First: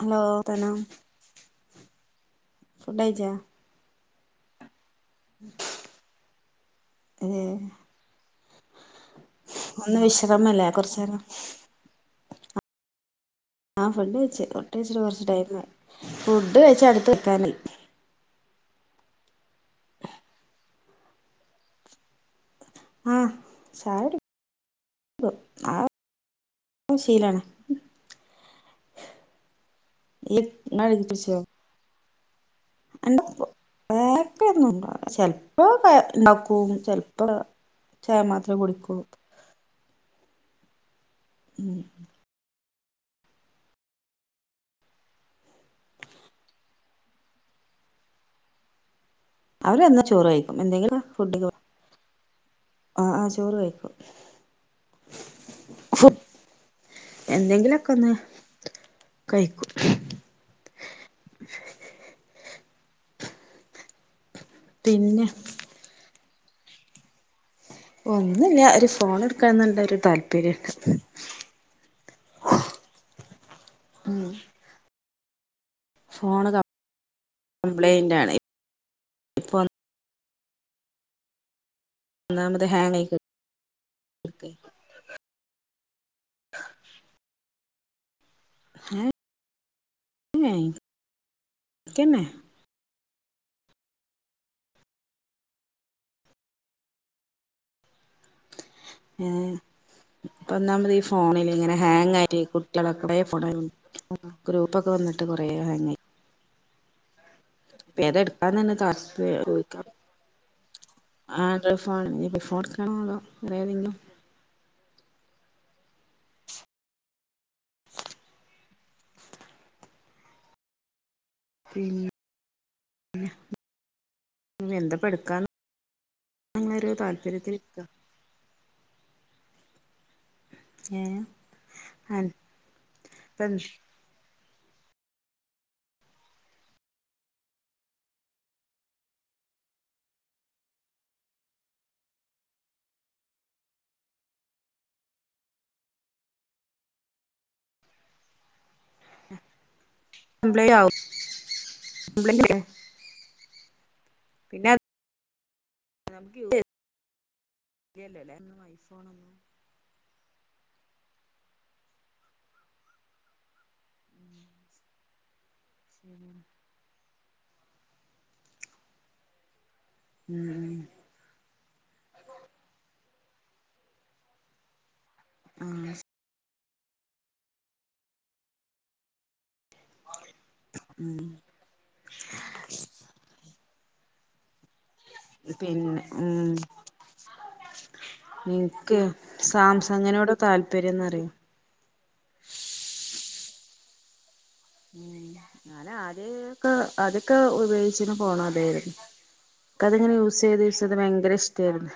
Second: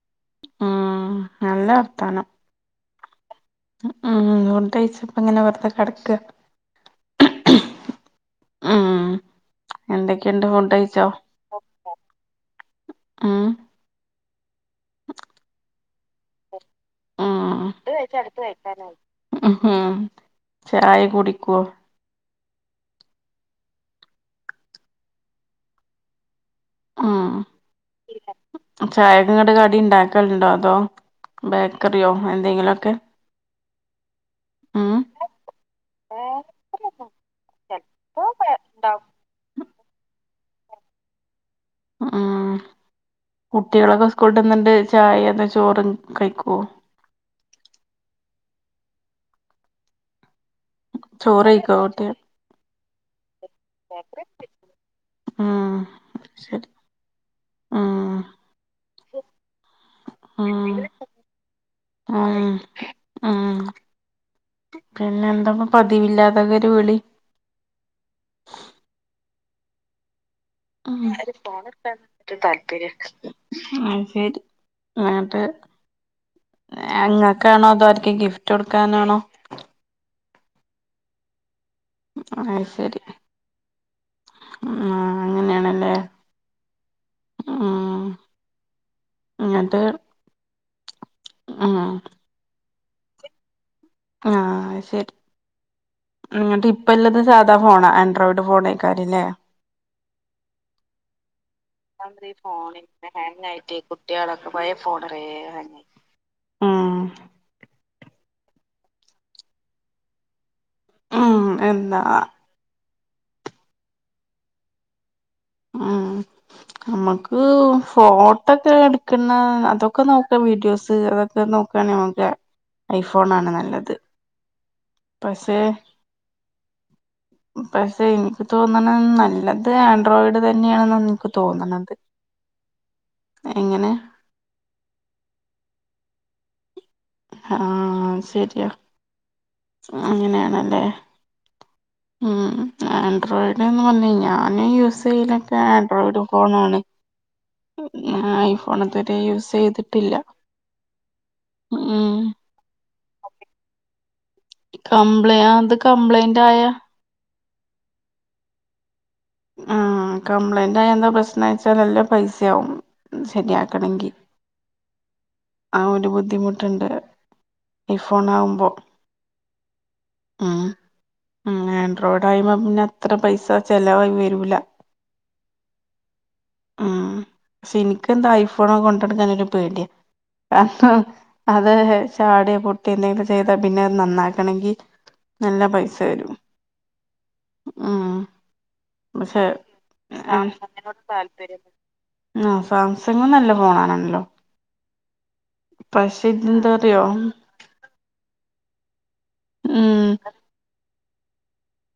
Hello [unintelligible] ഉം നല്ല വർത്താനം ഫുഡയിച്ചോ ആ ഉംണ്ടഴിച്ച്പ്പ ങ്ങനെ വെറുത കിടക്കാണ് ഏ ഉം ഒന്ന് എന്തൊക്കെയുണ്ട് വിശ്രമല്ലേ ഫുഡ് കുറച്ച കഴിച്ചോ നേേരം ഉം ആഹ ഫുഡ് ഴിച്ച് ഫുഡയി ചിട്ട് കൊറച്ച് ടൈം ആയിഫുഡ് കഴിച്ച് അടുത്ത് വെക്കാാനായി ഉ ഹം ചായ കുടിക്കുവോ ആഹ് ചായകുടി ഉം ഒശീലാണ് ചായക്ക് ങ്ങട്ട്കടി ഈ ഉണ്ടാക്കലുണ്ടോ അതോ ബേക്കറിയോ എ [unintelligible] [unintelligible] ഉം ചെിലപ്പോ ഇണ്ടാക്കും ചെിലപ്പോ ചായ മാത്രേ കുടിക്കൂ [inaudible] ഉം കുട്ടികളൊക്കെ സ്കൂട്ടന്നിണ്ട് ചായ അന്ന ചോറും കഴിക്കോ [inaudible] അവരന്നാചോറ് കഴിക്കും എന്തെങ്കിലും ഫുഡ് ചോറ് കഴിക്കോ [unintelligible] കുട്ടികൾ ആആ് ചോറ് കഴിക്കും ഉം ഫു ശരി എന്തെങ്കിലൊക്കെ ഒന്ന് കഴിക്കും ആ ആഹ ആ പിന്നെ എന്താ പതിവില്ലാതെ ഒരു വിളി ഒന്നുമില്ല ഒരു ഫോൺ എടുക്കാ എന്നുള്ള ഒരു താൽപ [unintelligible] ആ ഫോണടുക്കാൻ ഒരുതാൽപര്യണ്ട് ആ ഉം ശരി [unintelligible] ഫോണ് എങ്ങക്കാണോ അതോ കംപ്ലൈന്റ് ആർക്ക് ആണ് ഗിഫ്റ്റ് കൊടുക്കാനാണോ ഇപ്പൊ അഹ ഒന്നാമത് ഹാങ് ശരി ആയി കെടക്കെ ആ അങ്ങനെയണല്ലേ [inaudible] ആ ഹേ തന്നെ ആ ആ അയ് ശരി എന്നിട്ട് ഇപ്പ ഇല്ലാത സാദാ ഫോണാ റോഡ് [unintelligible] ഫോൺയിക്കാരില്ലേ ഏഹ് ഇപ്പൊ ഒന്നാമതി ഫോണില് ഇങ്ങനെ ഹാങ് ആയി് കുട്ടികളക്ക ഫോണ ഗ്രൂപ്പൊക്കെ വന്നിട്ട് കുറെ ഹാങ് ആയി ആ ത എടുക്കാന്നെ താല്പര്യ ചോദിക്കാൻ ഉം [unintelligible] ത്രോ [unintelligible] എന്താ ഫോൺ എടുക്കാൻ കണ്ണോലോ [unintelligible] ആ നമ്മുക്ക് ഫോട്ടോൊക്കെ എടുക്കുന്ന അതൊക്കെ നോക്ക വീഡിയോസ് അത് നോക്കയാണ പിന്നെ നമുക്ക് ഐഫോൺ ആണ് നല്ലത് എന്താപ്പ എടുക്കാന്ന് പസെ അങ്ങനൊരു താല്പര്യത്തിൽ ഇരിക്ക പസേ എനിക്ക് തോന്നുന്നത് നല്ലത് ആൻഡ്രോയിഡ് തന്നെയാണെന്ന ഏഹ് എനിക്ക് തോന്നണത് അൻ ഇപ്പ എങ്ങനെ ആശരിയാ അങ്ങനെയാണല്ലേ [inaudible] ഉം ആൻഡ്രോയിഡ് എന്ന് പറഞ്ഞ ഞാന് യൂസ് ചെയലൊക്കെ ആൻഡ്രോയിഡ് ഫോണാണ് ഐഫോൺ ഇതുവരെ യൂസ് ചെയ്തി [unintelligible] യാവും ഉം [unintelligible] കംപ്ലൈ ത് കംപ്ലൈയിന്റ് ആയാ ഇല്ലല്ലേ [unintelligible] ഐഫോൺ ഒന്നും ആ കംപ്ലൈന്റ് ആയ എന്താ പ്രശ്നം വച്ചാൽ നല്ല പൈസവും ശരിയാ ക്കണെങ്കി ആ ഒരു ബുദ്ധിമുട്ടുണ്ട് ഐ ഫോണ ആവുമ്പോ അ ഉം ആൻഡ്രോയിഡ വുമ്പോ പിന്നെ അത്ര പൈസ ചെലവായി വരുല ആ അ ക്ഷെ എനിക്കന്താ ഐഫോണൊക്കെ കൊണ്ട് നടകാൻ ഒരു പേടിയാ ഉം [unintelligible] അത് ചാടെ പൊട്ടിയെ എന്തെങ്കിലും ചെയ്ത പിന്നെ നന്നാക്കണമെങ്കി പിന്നെ ഉം ഉം ഉ പക്ഷെ ഉം സംസിഗിനോട് താല്പര്യം ആ സാംസങ്ങും നല്ല ഫോ പോണ ല്ലോ ഉ ഞാൻ ആദ്യൊക്കെ ഇതെന്താറിയോ അതൊക്കെ ഉപയോഗിച്ചിന് ഫോൺ അദെയ്രുനു ക് അത് ഉം ങ്ങനെ യൂസ് ചെയ്ത് യൂസ് ചെയത് ഭയങ്കര ഇഷ്ടയിരുന്നു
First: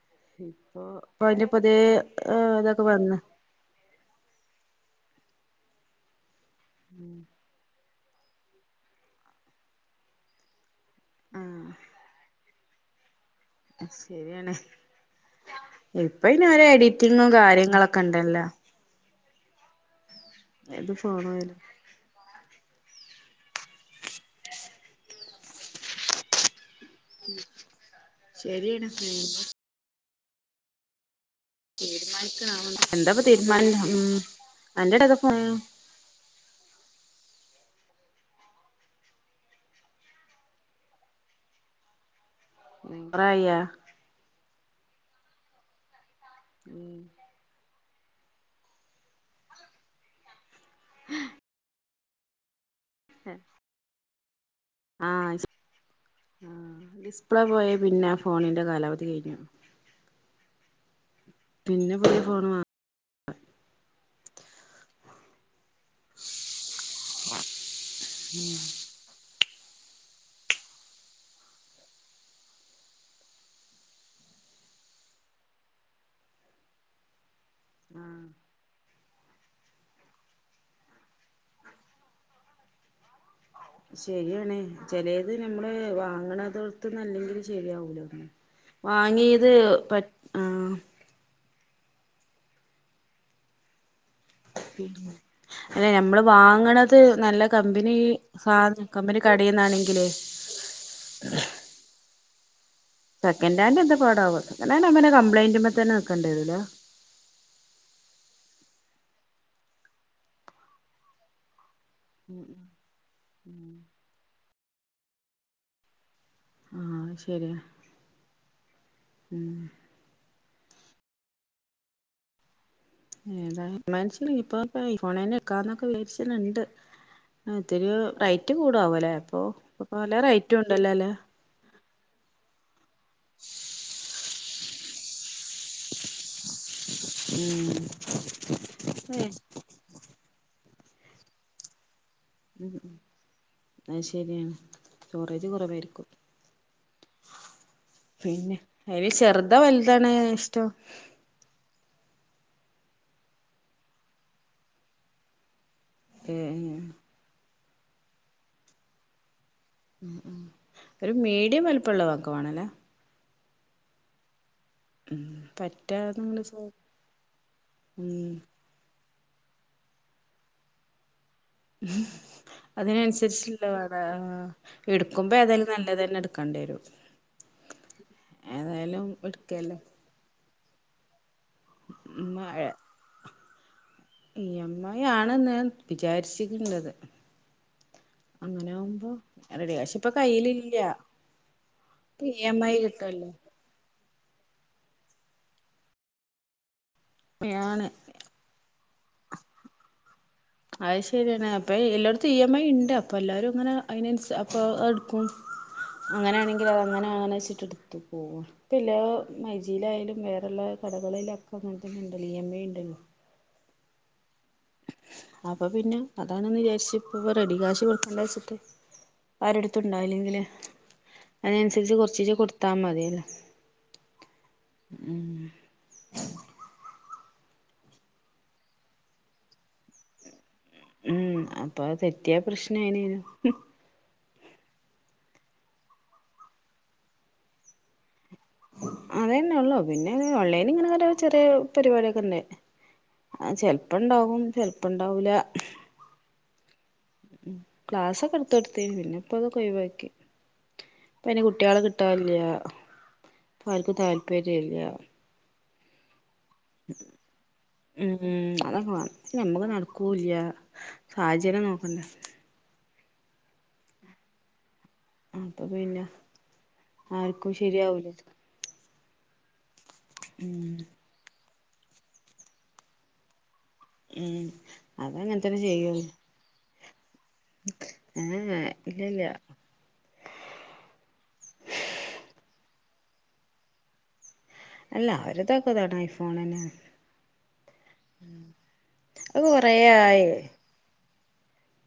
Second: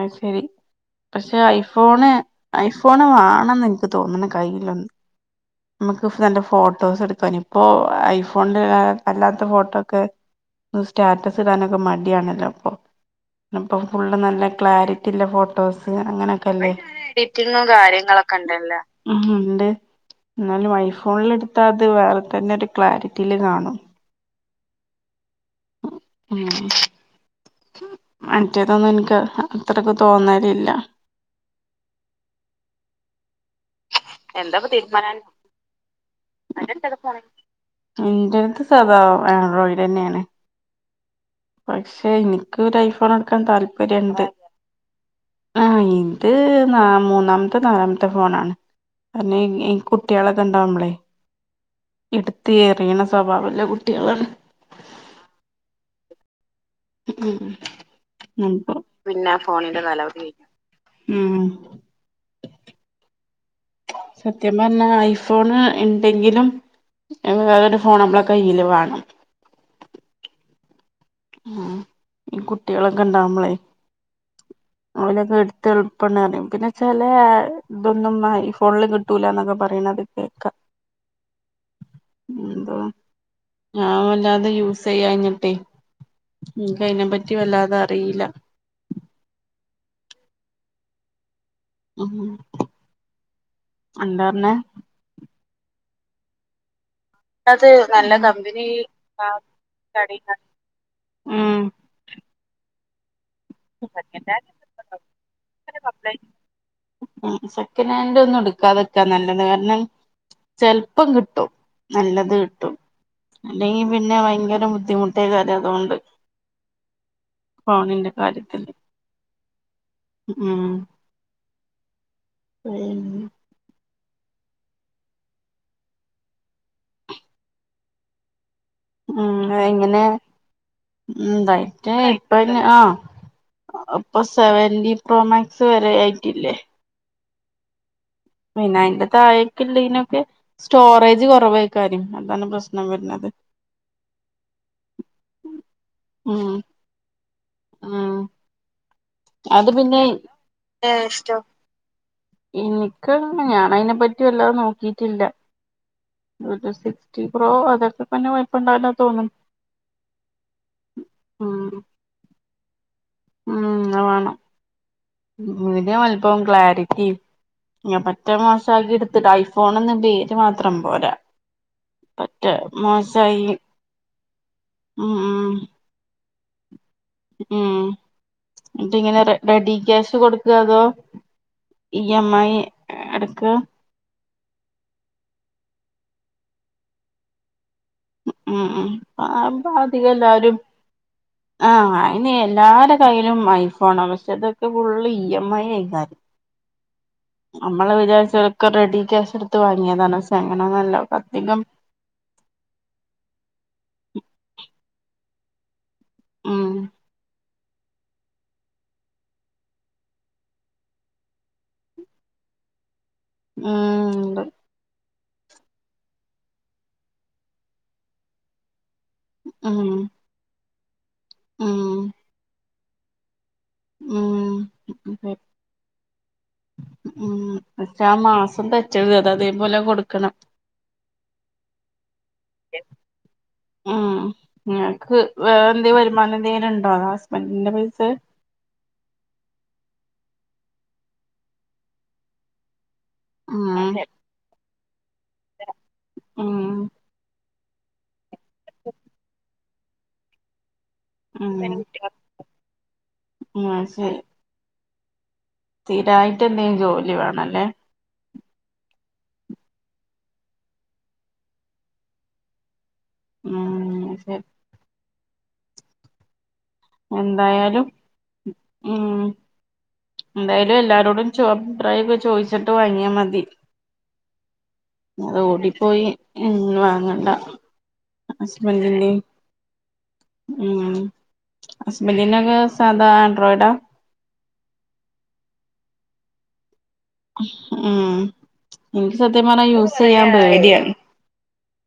അത് ശരി ഇപ്പൊ പക്ഷെ പ്പഅതിന്റെ പുതിയ ഐഫോണ് ഇതൊക്കെ ഐഫോണ് വന്ന് വേണന്ന് എനിക്ക് തോന്നണ് കയ്യിലൊന്ന് നമുക്ക് ഫ്രണ്ട് ഫോട്ടോസ് എടുക്കൻ ഇപ്പോ ഐഫോണിലെ അല്ലാത്ത ഫോട്ടോ ക്കെ സ്റ്റാറ്റസ് ഇടാനൊക്കെ ആഹ് മടിയാണല്ലോ [unintelligible] അപ്പം ഫുള്ള് നല്ല ശരിയാണ് ക്ലാരിറ്റില്ല ഫോട്ടോസ് ഇപ്പൊ ഇനി ഓരോ അങ്ങനെക്കെല്ലേ എഡിറ്റിങ്ങും എഡിറ്റുകളും കാര്യങ്ങളൊക്കെ കാര്യങ്ങളും ഉണ്ടല്ലോ ക്കണ്ടല്ലേ മ് ഉണ്ട് എന്നാലും ഏത് ഫോൺ ഐഫോണിൽ ആയാലും എടുത്താൽത് വേറെ തന്നെ ഒരു ക്ലാരിറ്റിയില് കാണും മ് ശരിയാണ് മറ്റേതൊന്നും എനിക്ക് അത്രക്ക് തോന്നലില്ല തീരുമാനിക്ക വം എന്താപ്പ തീരുമാന എന്താപ്പ തീരുമാന് [unintelligible] അന്റെ അടുത്ത് ഏത ഫോൺ യെന്തടുത്ത് സദാ ആൺറോയിഡ തന്നെയാണ് പക്ഷെ എനി ക് ഒരു ഐഫോൺ എടുക്കാൻ നമ്പറായ താല്പര്യണ്ട് ആ എനി ഇത് ന മൂന്നാമത്തെ നാലാമത്തെ ഫോണാണ് കരണംഇ കുട്ടികളൊക്കെ ഇണ്ടാവുമ്പൾ ഇടുത്തയറിയണ സ്വഭാവംല്ലേ കുട്ടികളാണ് ആ ശേ ആ ഡിസ്പ്ലേ പോയ പിന്നെഅ ഉം ഫോണിന്റെ അപ്പൊ കാലാവധി കഴിഞ്ഞു ഉം പിന്നെ ഒരു ഫോണ് വാങ്ങ സത്യം പറഞ്ഞാ ഐഫോണ് ഇണ്ടെങ്കിലും വേ ഫ് ഫോൺ നമ്മളെ കയ്യിൽ വേണം അ ഇ കുട്ടികളൊക്കെ ഇണ്ടാവുമ്പൾ ഒലൊക്കെ എടുത്ത് എളുപ്പം എറിയും പിന്നെ ചേലെ ഇതൊന്നും ആഹ് ഫോണിൽ കിട്ടു ട്ടൂല എന്നൊക്കെ പറയണുന്നത് കേക്ക എന്ത ശരിയാണ് ചെലെത് നമ്മള് വ എനിക്ക് വാഗുണദോത്ത്ന്ന് അയിനെ പറ്റി അല്ലെങ്കിലും വല്ലാതെ ശരിയാവൂല അറിയില്ല വാങ്ങിത് ത് പത് ആ ആ എന്താ റഞ്ഞേ അല്ലെ നമ്മള് വാങ്ങണ ത് നല്ല കമ്പനി സ കമ്പനി കടിയന്നാണെങ്കിലേ ഉം സെക്കൻഡ ഹാൻ് എന്ത പാടാവോ സെക്കഡ് അവന കംപ്ലയിന്റ് തന്നെ നിക്കണ്ടരല്ലോ ഉം സെക്കൻഡ് ഹാൻഡ് ഒന്നും എടുക്കാതൊക്കാ നല്ലത് കാരണം ചെിലപ്പം കിട്ടും നല്ലത് കിട്ടും അല്ലെങ്കിൽ പിന്നെ ഭയങ്കര ബുദ്ധിമുട്ടേ കാര്ം അതുകൊണ്ട് ആ ശരിയാ [inaudible] ഉം ഉം [unintelligible] [unintelligible] ഒത്തിരി റൈ റ്റ് കൂടവല്ലേ ഉം അപ്പൊ ഇ പലെ റെയ്റ്റ് ഉണ്ടല്ലോ അല്ലേ എ പ്പ അയിൻ ആ [unintelligible] സെവൻ ഡി പ്രോമാക്സ് വരെ ആയിട്ടില്ലേ ഉം പിന്നെ അന്റെ താഴൊക്കള്ള ഇതിനൊക്കെ സ്റ്റോറേജ് കുറവായിക്കാര്യം അതാണ് പ്രശ്നം വരുന്നത് അ ശരിയാണ് സ്റ്റോറേജ് കുറവായിരിക്കും ഉം ഉം പിന്നെ അതിന് ചെറുതാ അത് പിന്നെ വലുതണ ഇഷ്ടം എനിക്ക് ഞൻ അതിനെ പറ്റി വല്ലാതെ നോക്കിട്ടില്ല ഏ ഒരു സിക്സ്റ്റി പ്രോ അതൊക്കെ പിന്നെ വയപ്പണ്ടോ തോന്നും ഉം ഉം ഒരു മീഡിയം ഉം വലുപ്പമുള്ള വക്കവാണല്ലേ ഉം അ വേണം ഉം മീഡിയ പറ്റാന്ന് ല്പം ക്ലാരിറ്റി ഞാൻ പറ്റ ഉം മാസംക്കിടു ട്ട് ഐഫോൺന്ന് പേര് മാത്രം പോരാ ഉം പറ്റ മോശായി അതിനനുസരിച്ചില്ല വേട ഉം എടുക്കുമ്പോ ഉം ഏതായാലും നല്ലത് തന്നെ എടു കണ്ടിയരും ഉം എന്നട്ട ഇങ്ങനെ റെഡി എടുക്കല്ലേ ക്യാഷ് കൊടുക്കുക അതോ ഇ എംഐ എടുക്ക ഈ മ് ഐ ഞാൻ വിചാരിച്ചിണ്ടത് ഉം ഉം അങ്ങനൊവകുമ്പോ റെഡ കാശ ഇപ്പൊ കയ്യിലല്ല ആ അയിന് എല്ലരുടെ കയ്യിലും ഐഫോൺ അവസ്ഥ [unintelligible] ഫുള്ള് ഇ എം ഐ ആയി കാര്യം ആണ് നമ്മള് വിചാരിച്ചൊക്കെ റെഡി ക്യാഷ എടുത്ത് വാങ്ങിയതാണ് അങ്ങനൊന്നല്ല അത് ശരിയാണ് അധികം അപ്പൊ എല്ലായിടത്തും ഇ എം ഐ ഇണ്ട് അപ്പൊ എല്ലരും അങ്ങനെ അതിനന്സ അപ്പോൾ അത എടുക്കും ഉം അങ്ങനൊണെങ്കിൽ അത അങ്ങനെ അങ്ങനെ വെച്ചിട്ട എടുക്ക് പോവും ഇപില്ലാ മൈജിയിലായാലും വേറെള്ള കടകളിലൊക്കെ അങ്ങനെ തന്നെ ഉണ്ടല്ലോ ഇമ്മൈ ഉണ്ടല്ലോ? ആഹ് ഒണ്ട്- അപ്പൊ പിന്നെ അതാണെന്ന് വിചാരിച്ച് ഇപ്പ പ്പ റെഡി കാശ് കൊടുക്കണ്ട വെച്ചിട്ട്- ഉം ആരെടുത്തുണ്ടായില്ലെങ്കില് അതിനനുസരിച്ച് കൊറച്ചീച കൊടുത്താ മതിയല്ലോ? ഉം ഉം- ഉം പക്ഷെ ആ മാസം തെറ്റരുത് അത അതേപലെ കൊടുക്കണം- ഉം അപ്പ തെറ്റിയ പ്രശ്നം അയിനു- മ് നിക്ക് വേറെന്തേലും വരുമാനം എന്തെങ്കിലും ഉണ്ടോ തോ ഹസ്ബൻഡിന്റെ പൈസ - അതേന്നെ ഒള്ളു പിന്നെ ഓൾലൈനി ഇങ്ങനെ ഓരോ ചെറിയ പരിപാടൊക്കെ ഒണ്ടേ- ആഹ് ചെൽപ്പ ഉം ഉണ്ടാവും ചെലപ്പ ഉണ്ടാവൂല- ഉം ഉം ക്ലാസ്സൊക്കെ എടുത്ത് കൊടാത്ത് പിന്ന്പ്പംഅതൊക്കെഴിവാക്കി- പിന്നെ കുട്ട്യാളെ ഉം കിട്ടാല്ല്യാ. ആ ആർക്കു ശരി താല്പര്യ ഇല്ല. സ്ഥിരായിട്ട് എന്തെ ജോലി വേണല്ലേ? ഉം അതൊക്കെ വാണം. നമ്മക്ക് നട്ക്കൂല്ല. സാഹചര്യം നോക്കണ്ടേ. ആഹ് തെ. അപ്പൊ പിന്നെ. ആർക്കും എന്തായാലും ശരിയാവൂല ഉം ഉം എന്തായാലും എല്ലാരോടും ചോ ഭ്പ്രായൊക്കെ ചോയ്ച്ച്ട്ട് വാങ്ങിയാ മതി. ഉം അതങ്ങനെ അത് ഓടിപ്പോയി ഇന്ന് വാങ്ങണ്ട. ഹസ്ബൻഡിന്റെയും ഇല്ലല്ല. ഉം അസ്ബന്റിന്റൊക്കെ സാധാ ആൻഡ്രോയിഡാ? അല്ല. അവര്തൊക്കെതാണ് ഐ ഫോണെന്നാണ്. ഉം ഇൻക്ക് അത് സത്യം പർഞ്ഞാ യൂസെയ്യാ പേടിയാണ്.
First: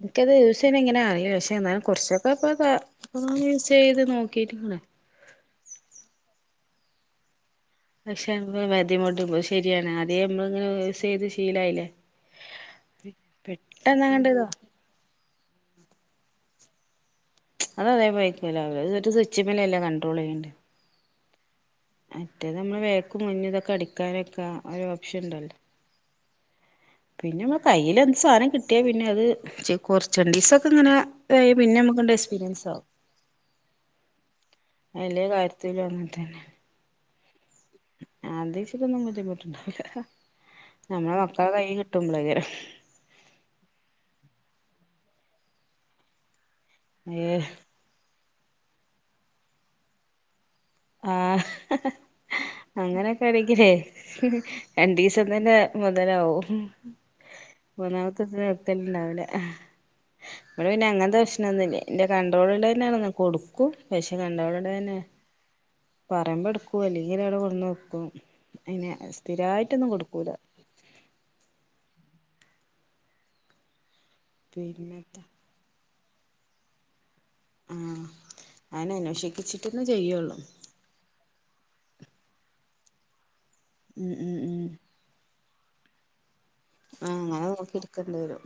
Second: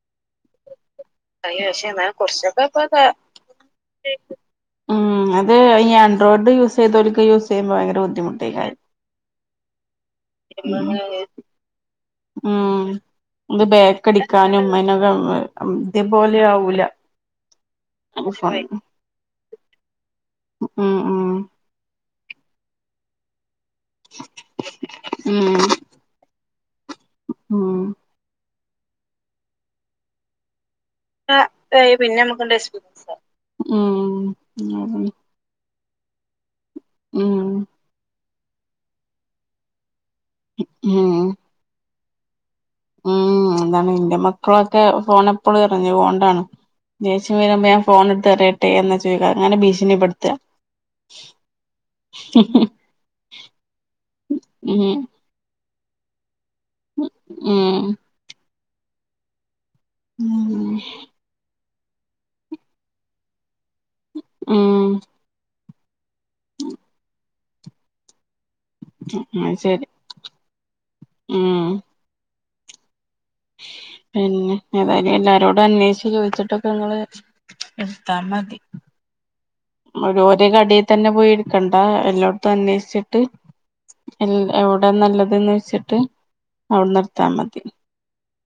ഇൻക്കത് യുസേണ എങ്ങനാ [unintelligible] കൊർച്ചൊക്കെപ്പപ്പ യൂസ് ചെയ്ത് നോക്കിയിട്ടുണ്ട് ഉം അത് അയ് ഞാൻ ഡ്രോട് യൂസെയ്‌തോൽക്ക് യൂസെയ്യുമ്പം ഭയങ്കര പക്ഷെ ബുദ്ധിമുട്ടേ ക്കാ മതിമുട്ട് ശരിയാണ്. ആദ്യേ മ്മള് ഇങ്ങനെ ചെയ്ത് ശീലായില്ലേ. ഉം ത് പെട്ടെന്ന് അങ്ങട്ട് ഇതാ ബാക്കടിക്കാനും [unintelligible] ഇതേ പോലെ ആവൂല. അത് അതേ ഫോൺ ബൈക്കേല ആവൂല. അയ് ഒരു സ്വിച്ച്മ്മലല്ലേ കൺ ട്രോളെയ്യണ്ട് ഉം ഉം മറ്റേത് പിന്നെ വേക്കും മുന്ന് ഇതൊക്കെ അടിക്കാനൊക്കെ ഒരു ഉം ഓപ്ഷൻണ്ടല്ലോ. പിന്നെ മ്മളെ ഉം കയ്യ്ല് എന്ത് സാനം കിട്ടിയ പിന്നെ അത് കൊർ ച്ചണ്ടീസൊ ക്കെങ്ങനെ പിന്നെ അമ്മക്ക് ണ്ട് എസ്പീരിയൻസ് ആവും. ഉം ഉം എല്ലേ കാര്യത്തി ത്തിലും അങ്ങൻ തന്നെ. ഉം. അത്ച്ചിട്ടൊന്നും ബുദ്ധിമുട്ടുണ്ടാവുല്ല. നമ്മളെ മക്കളെ കൈ കിട്ടുമ്പളയ്ക്കാരം. ആ അതാണ് എന്റെ മക്കളൊക്കെ ഫോണെപ്പളും എറിഞ്ഞു കൊണ്ടാണ് ദേഷ്യം ഏഹ് വരുമ്പോ ഞാൻ ഫോണെടുത്തെറിയട്ടെ എന്നാ ചോദിക്ക അങ്ങനെ ഭീഷണിപ്പെടുത്തുക ആഹ് അങ്ങനെയൊക്കെ ആണങ്കിലേ ഉം രണ്ടിസം തന്നെ മുതലാവൊ ഉം ഉം മൂന്നാമത്തെ [unintelligible] ഉം ഇവടെ പിന്നെ അങ്ങനത്തെ പ്രേശ്നവൊന്നും ഇല്ല എന്റെ കൺട്രോളുകൊണ്ട് തന്നെയങ്ങു കൊടു ക്കും പക്ഷെ കൺഡ്രോളോട് കൂടി തന്നെ ഉം പറയുമ്പോ എടുക്കും അല്ലെങ്കിലവിടെ കൊണ്ടുന്ന് വെക്കും അങ്ങനെ അത് ശരി സ്ഥിരവായിട്ടൊന്നും കൊടുക്കൂല ഉം പിന്നെ ഏതായാലും പിന്നെത്താ എല്ലാരോടും അന്വേഷിച്ച് ചോദിച്ചിട്ടൊക്കെ നിങ്ങള് ആഹ് എടുത്ത മതി അയിന് അന്വേഷിച്ചിട്ടന്നെ ഒരു ചെയ്യുള്ളൂ ഒരേ കടയിൽ തന്നെ പോയി എടുക്കണ്ട എല്ലോടത്തു അന്വേഷി ച്ചിട്ട് ഉം എൽ ഉം ഉം എവിടെ നല്ലതെന്ന് വെച്ചിട്ട് അവിടുന്ന് ആം എടുത്താ അത് മതി നോക്കി എടുക്കണ്ടെ വരും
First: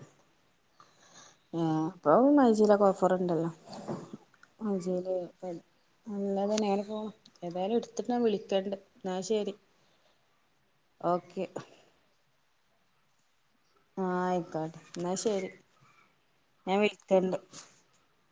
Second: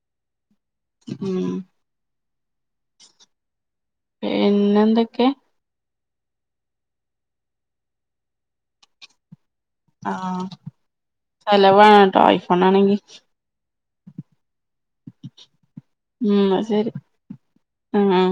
ഉം ആ ഇപ്പൊ മൈജിയിലൊക്കെ ഓഫറുണ്ടല്ലോ പിന്നെ എന്തൊക്കെ അല്ലതെ നേരെ പോണം ഏതായാലും എടുത്തിട്ടൻ വിളിക്കണ്ട എന്നാ ശരി ആഹ് ഓക്കെ ചേളവനുട്ടോ ഐഫോൺ ആണെങ്കി ആഹ് ആയിക്കോട്ടെ എന്നാ ശരി ഉം ന്നാ ഞാൻ ശരി വിളിക്കണ്ട് ആഹ്